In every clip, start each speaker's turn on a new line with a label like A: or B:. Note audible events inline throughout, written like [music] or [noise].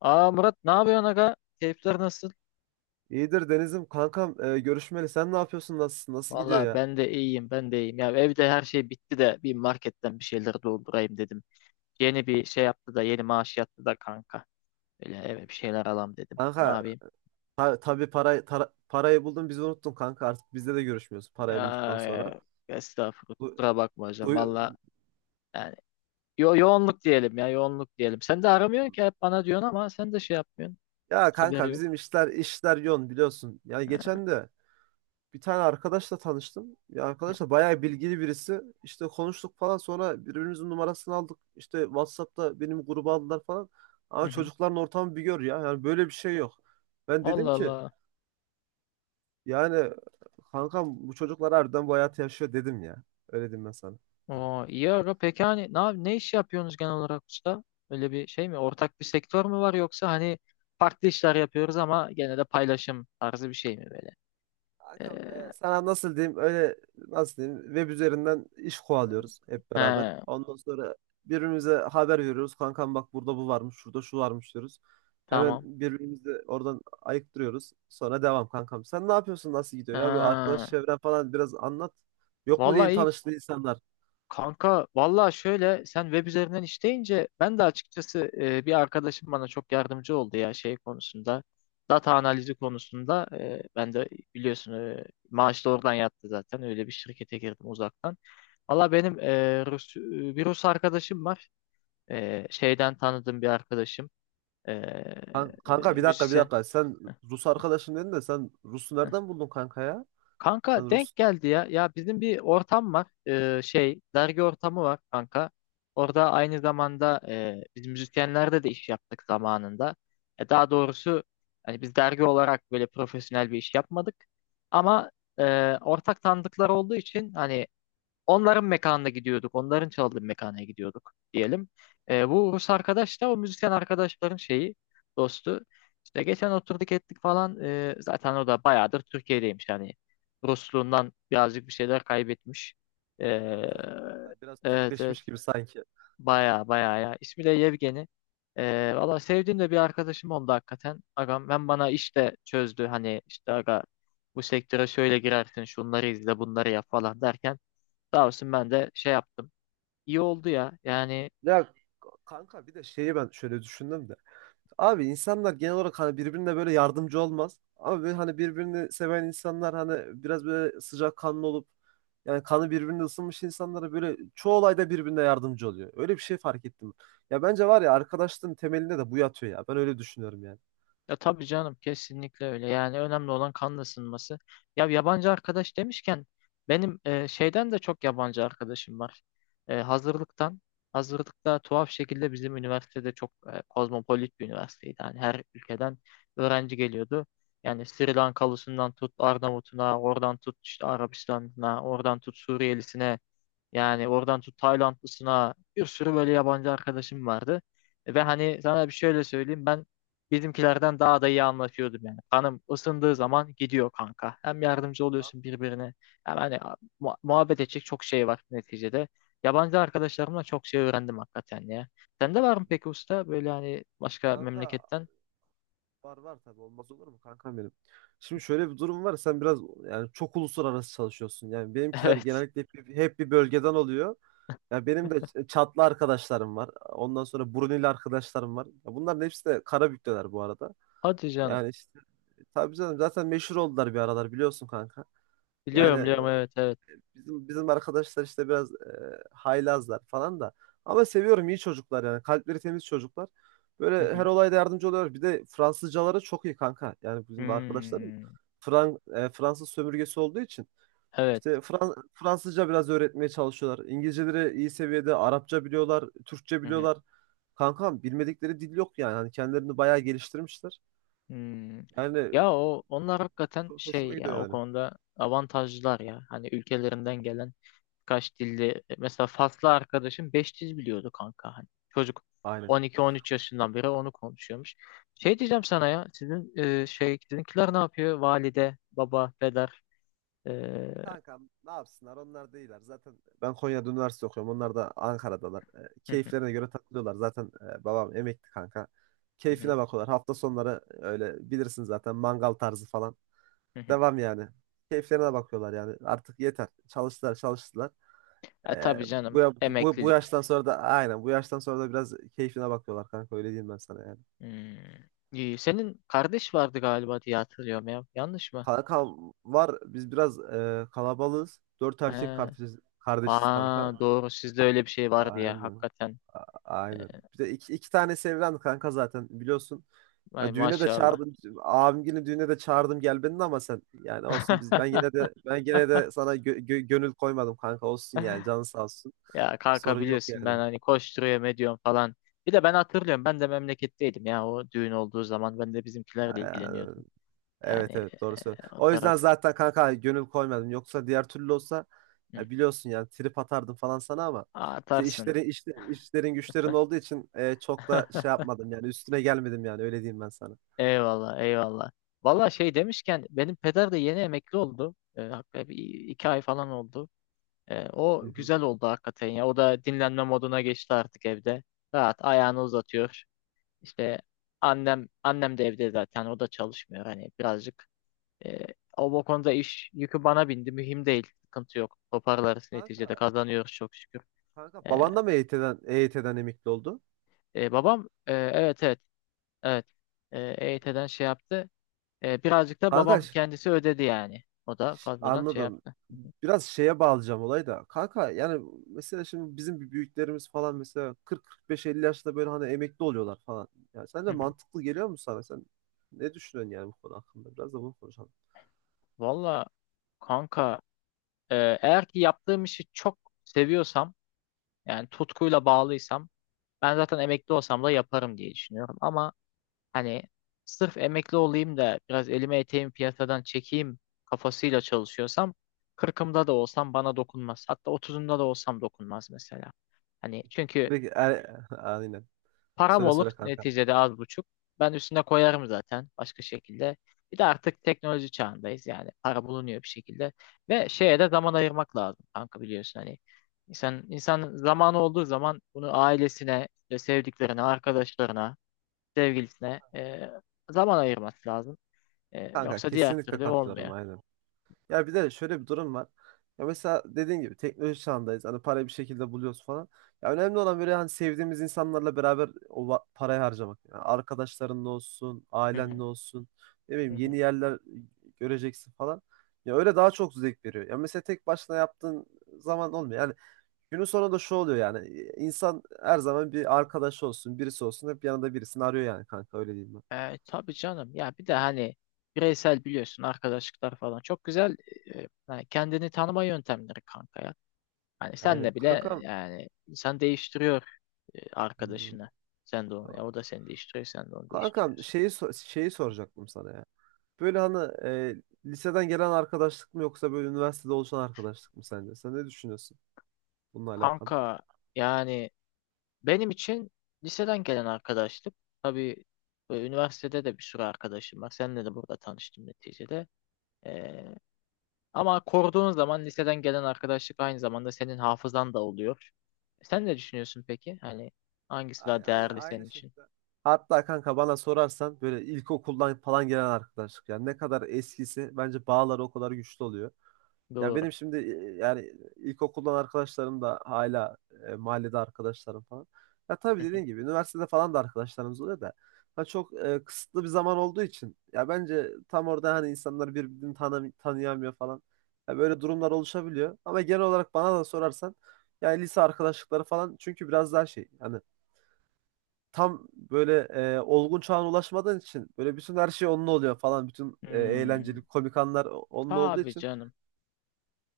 A: Aa Murat ne yapıyorsun aga? Keyifler nasıl?
B: İyidir Deniz'im kankam görüşmeli. Sen ne yapıyorsun? Nasılsın? Nasıl gidiyor
A: Valla
B: ya?
A: ben de iyiyim ben de iyiyim. Ya evde her şey bitti de bir marketten bir şeyler doldurayım dedim. Yeni bir şey yaptı da yeni maaş yattı da kanka. Böyle eve bir şeyler alam dedim. Ne
B: Kanka,
A: yapayım?
B: tabii parayı buldun, bizi unuttun kanka, artık bizde de görüşmüyorsun parayı bulduktan sonra.
A: Aa, Estağfurullah
B: Du-
A: kusura bakma hocam. Valla
B: duy-
A: yani yoğunluk diyelim ya yoğunluk diyelim. Sen de aramıyorsun ki hep bana diyorsun ama sen de şey yapmıyorsun.
B: ya
A: Haberi
B: kanka
A: yok.
B: bizim işler yoğun, biliyorsun. Yani
A: Ha.
B: geçen de bir tane arkadaşla tanıştım. Ya arkadaş da bayağı bilgili birisi. İşte konuştuk falan, sonra birbirimizin numarasını aldık. İşte WhatsApp'ta benim gruba aldılar falan. Ama
A: Hı hı.
B: çocukların ortamı bir gör ya. Yani böyle bir şey yok. Ben dedim
A: Allah
B: ki,
A: Allah.
B: yani kankam, bu çocuklar harbiden bu hayatı yaşıyor, dedim ya. Öyle diyeyim ben sana.
A: Oo, iyi aga. Peki hani ne iş yapıyorsunuz genel olarak usta? Öyle bir şey mi? Ortak bir sektör mü var, yoksa hani farklı işler yapıyoruz ama gene de paylaşım tarzı bir şey mi böyle?
B: Kankam,
A: Ee,
B: sana nasıl diyeyim, öyle nasıl diyeyim, web üzerinden iş kovalıyoruz hep beraber.
A: he,
B: Ondan sonra birbirimize haber veriyoruz. Kankam bak, burada bu varmış, şurada şu varmış diyoruz. Hemen
A: tamam.
B: birbirimizi oradan ayıktırıyoruz. Sonra devam kankam. Sen ne yapıyorsun? Nasıl gidiyor ya? Bir
A: Aa,
B: arkadaş çevren falan biraz anlat. Yok mu diye
A: vallahi iyi
B: tanıştığın insanlar?
A: kanka. Vallahi şöyle, sen web üzerinden işleyince ben de açıkçası bir arkadaşım bana çok yardımcı oldu ya şey konusunda. Data analizi konusunda ben de biliyorsun maaş da oradan yattı zaten. Öyle bir şirkete girdim uzaktan. Valla benim bir Rus arkadaşım var. Şeyden tanıdığım bir arkadaşım.
B: Kanka, bir dakika, bir
A: Müzisyen.
B: dakika. Sen
A: Heh,
B: Rus arkadaşım dedin de sen Rus'u
A: heh.
B: nereden buldun kanka ya?
A: Kanka
B: Sen Rus
A: denk geldi ya. Ya bizim bir ortam var. Şey, dergi ortamı var kanka. Orada aynı zamanda biz müzisyenlerde de iş yaptık zamanında. Daha doğrusu hani biz dergi olarak böyle profesyonel bir iş yapmadık. Ama ortak tanıdıklar olduğu için hani onların mekanına gidiyorduk. Onların çaldığı mekana gidiyorduk diyelim. Bu Rus arkadaş da o müzisyen arkadaşların şeyi, dostu. İşte geçen oturduk ettik falan. Zaten o da bayağıdır Türkiye'deymiş. Yani Rusluğundan birazcık bir şeyler kaybetmiş. E,
B: Anladım kanka. Biraz
A: evet
B: Türkleşmiş
A: evet.
B: gibi sanki.
A: Bayağı bayağı ya. İsmi de Yevgeni. Valla sevdiğim de bir arkadaşım oldu hakikaten. Agam ben, bana işte çözdü. Hani işte aga bu sektöre şöyle girersin, şunları izle bunları yap falan derken sağ olsun ben de şey yaptım. İyi oldu ya. Yani
B: Ya Kanka, bir de şeyi ben şöyle düşündüm de. Abi, insanlar genel olarak hani birbirine böyle yardımcı olmaz. Ama böyle hani birbirini seven insanlar, hani biraz böyle sıcakkanlı olup, yani kanı birbirine ısınmış insanlara, böyle çoğu olayda birbirine yardımcı oluyor. Öyle bir şey fark ettim. Ya bence var ya, arkadaşlığın temelinde de bu yatıyor ya. Ben öyle düşünüyorum yani.
A: ya tabii canım, kesinlikle öyle. Yani önemli olan kan ısınması. Ya yabancı arkadaş demişken benim şeyden de çok yabancı arkadaşım var. Hazırlıktan. Hazırlıkta tuhaf şekilde bizim üniversitede çok kozmopolit bir üniversiteydi. Yani her ülkeden öğrenci geliyordu. Yani Sri Lankalısından tut Arnavutuna, oradan tut işte Arabistan'ına, oradan tut Suriyelisine. Yani oradan tut Taylandlısına bir sürü böyle yabancı arkadaşım vardı. Ve hani sana bir şöyle söyleyeyim, ben bizimkilerden daha da iyi anlaşıyordum yani. Kanım ısındığı zaman gidiyor kanka. Hem yardımcı
B: Kanka,
A: oluyorsun birbirine, hem hani muhabbet edecek çok şey var neticede. Yabancı arkadaşlarımla çok şey öğrendim hakikaten ya. Sende var mı peki usta, böyle hani başka
B: Kanka,
A: memleketten?
B: var, var, tabii, olmaz olur mu kankam benim. Şimdi şöyle bir durum var, sen biraz yani çok uluslararası çalışıyorsun. Yani benimkiler
A: [laughs] Evet.
B: genellikle hep bir bölgeden oluyor. Ya benim de Çatlı arkadaşlarım var. Ondan sonra Brunei'li arkadaşlarım var. Ya bunların hepsi de Karabük'teler bu arada.
A: Hadi canım.
B: Yani işte tabii canım, zaten meşhur oldular bir aralar, biliyorsun kanka.
A: Biliyorum
B: Yani
A: biliyorum, evet evet.
B: bizim arkadaşlar işte biraz haylazlar falan da. Ama seviyorum, iyi çocuklar yani. Kalpleri temiz çocuklar.
A: Hı
B: Böyle her
A: hı.
B: olayda yardımcı oluyor. Bir de Fransızcaları çok iyi kanka. Yani bizim arkadaşlarım
A: Hmm.
B: Fransız sömürgesi olduğu için
A: Evet.
B: işte Fransızca biraz öğretmeye çalışıyorlar. İngilizceleri iyi seviyede, Arapça biliyorlar, Türkçe
A: Hı hı.
B: biliyorlar. Kankam bilmedikleri dil yok yani. Hani kendilerini bayağı geliştirmişler.
A: Hmm.
B: Yani
A: Ya o onlar hakikaten
B: çok
A: şey
B: hoşuma gidiyor
A: ya, o
B: yani.
A: konuda avantajlılar ya. Hani ülkelerinden gelen kaç dilli, mesela Faslı arkadaşım 5 dil biliyordu kanka hani. Çocuk
B: Aynen.
A: 12-13 yaşından beri onu konuşuyormuş. Şey diyeceğim sana ya, sizin şey, sizinkiler ne yapıyor? Valide, baba, peder. E,
B: Kankam, ne yapsınlar, onlar değiller. Zaten ben Konya'da üniversite okuyorum. Onlar da Ankara'dalar.
A: hı hı,
B: Keyiflerine göre takılıyorlar. Zaten babam emekli kanka.
A: hı hı,
B: Keyfine bakıyorlar. Hafta sonları öyle bilirsin zaten, mangal tarzı falan.
A: hı hı.
B: Devam yani. Keyiflerine bakıyorlar yani. Artık yeter. Çalıştılar, çalıştılar.
A: E
B: E,
A: tabii
B: bu,
A: canım,
B: ya- bu, bu
A: emeklilik.
B: yaştan sonra da, aynen, bu yaştan sonra da biraz keyfine bakıyorlar kanka. Öyle diyeyim ben sana yani.
A: Hmm. İyi, senin kardeş vardı galiba diye hatırlıyorum ya. Yanlış mı?
B: Kankam var. Biz biraz kalabalığız. Dört erkek
A: He.
B: kardeşiz
A: Aa
B: kanka.
A: doğru, sizde öyle bir şey vardı ya
B: Aynen.
A: hakikaten.
B: Aynen. Bir de iki tane evlendi kanka, zaten biliyorsun.
A: Vay
B: Ya düğüne de
A: maşallah.
B: çağırdım. Abim günü düğüne de çağırdım, gel beni de, ama sen yani olsun, ben
A: [laughs]
B: gene de sana gönül koymadım kanka, olsun yani, canın sağ olsun.
A: Ya kanka
B: Sorun yok
A: biliyorsun, ben
B: yani.
A: hani koşturuyorum ediyorum falan. Bir de ben hatırlıyorum, ben de memleketteydim ya o düğün olduğu zaman, ben de bizimkilerle
B: Yani,
A: ilgileniyordum.
B: evet,
A: Yani
B: evet, doğru söylüyorsun.
A: o
B: O
A: taraf.
B: yüzden zaten kanka gönül koymadım. Yoksa diğer türlü olsa
A: Hı.
B: ya, biliyorsun, yani trip atardım falan sana ama
A: Atarsın.
B: işlerin güçlerin olduğu için çok da şey
A: [laughs]
B: yapmadım yani, üstüne gelmedim yani, öyle diyeyim ben sana.
A: Eyvallah eyvallah. Valla şey demişken, benim peder de yeni emekli oldu. Hakikaten bir iki ay falan oldu.
B: Hı
A: O
B: hı.
A: güzel oldu hakikaten ya. O da dinlenme moduna geçti artık evde. Rahat ayağını uzatıyor. İşte annem de evde zaten, o da çalışmıyor. Hani birazcık e, o bu konuda iş yükü bana bindi. Mühim değil. Sıkıntı yok. Toparlarız neticede,
B: Kanka
A: kazanıyoruz çok şükür.
B: Kanka,
A: E,
B: baban da mı EYT'den emekli oldu?
A: babam evet, evet e, EYT'den şey yaptı. Birazcık da
B: Kanka,
A: babam kendisi ödedi yani. O da fazladan şey
B: anladım.
A: yaptı.
B: Biraz şeye bağlayacağım olayı da. Kanka yani mesela şimdi bizim bir büyüklerimiz falan mesela 40-45-50 yaşta böyle hani emekli oluyorlar falan. Yani
A: Hı
B: sence
A: hı.
B: mantıklı geliyor mu sana? Sen ne düşünüyorsun yani bu konu hakkında? Biraz da bunu konuşalım.
A: Valla kanka, e, eğer ki yaptığım işi çok seviyorsam, yani tutkuyla bağlıysam, ben zaten emekli olsam da yaparım diye düşünüyorum. Ama hani sırf emekli olayım da biraz elime eteğimi piyasadan çekeyim kafasıyla çalışıyorsam, kırkımda da olsam bana dokunmaz. Hatta otuzumda da olsam dokunmaz mesela. Hani çünkü
B: [laughs] Aynen.
A: param
B: Söyle,
A: olur
B: söyle kanka.
A: neticede az buçuk. Ben üstüne koyarım zaten başka şekilde. Bir de artık teknoloji çağındayız, yani para bulunuyor bir şekilde. Ve şeye de zaman ayırmak lazım kanka, biliyorsun hani. İnsan zamanı olduğu zaman bunu ailesine, işte sevdiklerine, arkadaşlarına, sevgilisine zaman ayırması lazım.
B: Kanka,
A: Yoksa diğer
B: kesinlikle
A: türlü
B: katılıyorum,
A: olmuyor.
B: aynen. Ya bir de şöyle bir durum var. Ya mesela, dediğin gibi, teknoloji çağındayız. Hani parayı bir şekilde buluyoruz falan. Ya önemli olan, böyle hani sevdiğimiz insanlarla beraber o parayı harcamak. Yani arkadaşlarınla olsun,
A: Hı hı,
B: ailenle olsun. Ne bileyim,
A: hı hı.
B: yeni yerler göreceksin falan. Ya öyle daha çok zevk veriyor. Ya mesela tek başına yaptığın zaman olmuyor. Yani günün sonunda şu oluyor yani. İnsan her zaman bir arkadaş olsun, birisi olsun. Hep yanında birisini arıyor yani kanka, öyle diyeyim ben.
A: E tabii canım. Ya bir de hani bireysel, biliyorsun, arkadaşlıklar falan çok güzel hani kendini tanıma yöntemleri kanka ya. Hani
B: Aynen.
A: senle bile
B: Kankam.
A: yani insan değiştiriyor
B: Hmm.
A: arkadaşını. Sen de onu,
B: Tamam.
A: ya o da seni değiştiriyor, sen de onu
B: Kankam,
A: değiştiriyorsun.
B: şeyi soracaktım sana ya. Böyle hani liseden gelen arkadaşlık mı, yoksa böyle üniversitede oluşan arkadaşlık mı sence? Sen ne düşünüyorsun bununla alakalı?
A: Kanka yani benim için liseden gelen arkadaşlık tabii, üniversitede de bir sürü arkadaşım var. Seninle de burada tanıştım neticede. Ee, ama koruduğun zaman liseden gelen arkadaşlık aynı zamanda senin hafızan da oluyor. Sen ne düşünüyorsun peki? Hani hangisi
B: Aynı,
A: daha
B: aynı,
A: değerli
B: aynı
A: senin için?
B: şekilde. Hatta kanka, bana sorarsan, böyle ilkokuldan falan gelen arkadaşlık. Yani ne kadar eskisi, bence bağları o kadar güçlü oluyor. Ya
A: Doğru.
B: benim şimdi yani ilkokuldan arkadaşlarım da hala mahallede arkadaşlarım falan. Ya tabii
A: Hı hı.
B: dediğin gibi üniversitede falan da arkadaşlarımız oluyor da. Ha çok kısıtlı bir zaman olduğu için ya, bence tam orada hani insanlar birbirini tanıyamıyor falan. Ya böyle durumlar oluşabiliyor. Ama genel olarak bana da sorarsan yani lise arkadaşlıkları falan çünkü biraz daha şey, hani tam böyle olgun çağına ulaşmadığın için böyle bütün her şey onun oluyor falan. Bütün
A: Hmm,
B: eğlenceli komik anlar onun olduğu
A: tabii
B: için
A: canım.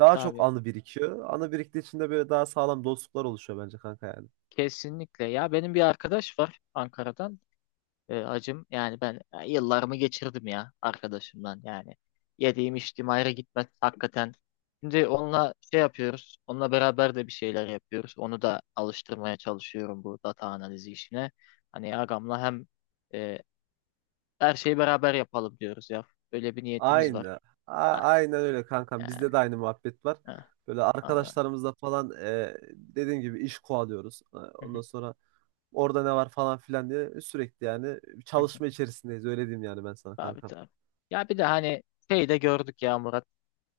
B: daha çok
A: Tabii.
B: anı birikiyor. Anı biriktiği için de böyle daha sağlam dostluklar oluşuyor bence kanka yani.
A: Kesinlikle. Ya benim bir arkadaş var Ankara'dan. Acım. Yani ben yıllarımı geçirdim ya arkadaşımdan yani. Yediğim içtiğim ayrı gitmez hakikaten. Şimdi onunla şey yapıyoruz. Onunla beraber de bir şeyler yapıyoruz. Onu da alıştırmaya çalışıyorum bu data analizi işine. Hani ağamla hem e, her şeyi beraber yapalım diyoruz ya. Böyle bir niyetimiz var.
B: Aynı. A
A: Ha,
B: aynen öyle kankam.
A: yani,
B: Bizde de aynı muhabbet var.
A: ha,
B: Böyle
A: vallahi.
B: arkadaşlarımızla falan dediğim gibi iş kovalıyoruz. Ondan sonra orada ne var falan filan diye sürekli yani çalışma
A: [laughs]
B: içerisindeyiz. Öyle diyeyim yani ben sana
A: Abi
B: kankam.
A: tabii. Ya bir de hani şey de gördük ya Murat.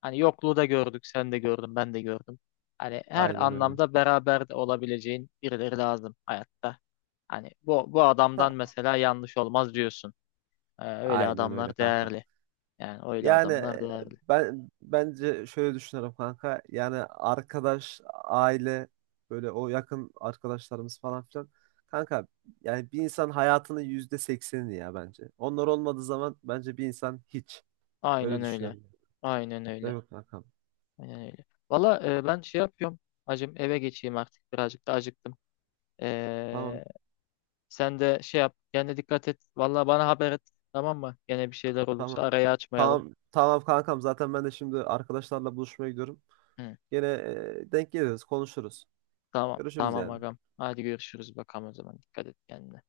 A: Hani yokluğu da gördük, sen de gördün, ben de gördüm. Hani her
B: Aynen öyle.
A: anlamda beraber de olabileceğin birileri lazım hayatta. Hani bu
B: Ha.
A: adamdan mesela yanlış olmaz diyorsun. Öyle
B: Aynen öyle
A: adamlar
B: kankam.
A: değerli. Yani öyle
B: Yani
A: adamlar değerli.
B: ben bence şöyle düşünüyorum kanka. Yani arkadaş, aile, böyle o yakın arkadaşlarımız falan filan. Kanka yani bir insan hayatının %80'ini ya, bence. Onlar olmadığı zaman bence bir insan hiç.
A: Aynen
B: Öyle
A: öyle.
B: düşünüyorum.
A: Aynen
B: Değil
A: öyle.
B: mi kankam?
A: Aynen öyle. Valla ben şey yapıyorum. Hacım eve geçeyim artık. Birazcık da acıktım.
B: Tamam,
A: Ee, sen de şey yap. Kendine dikkat et. Valla bana haber et. Tamam mı? Gene bir şeyler olursa
B: tamam.
A: arayı açmayalım.
B: Tamam, tamam kankam. Zaten ben de şimdi arkadaşlarla buluşmaya gidiyorum.
A: Hı.
B: Yine denk geliriz, konuşuruz.
A: Tamam
B: Görüşürüz
A: tamam
B: yani.
A: agam. Hadi görüşürüz bakalım o zaman. Dikkat et kendine.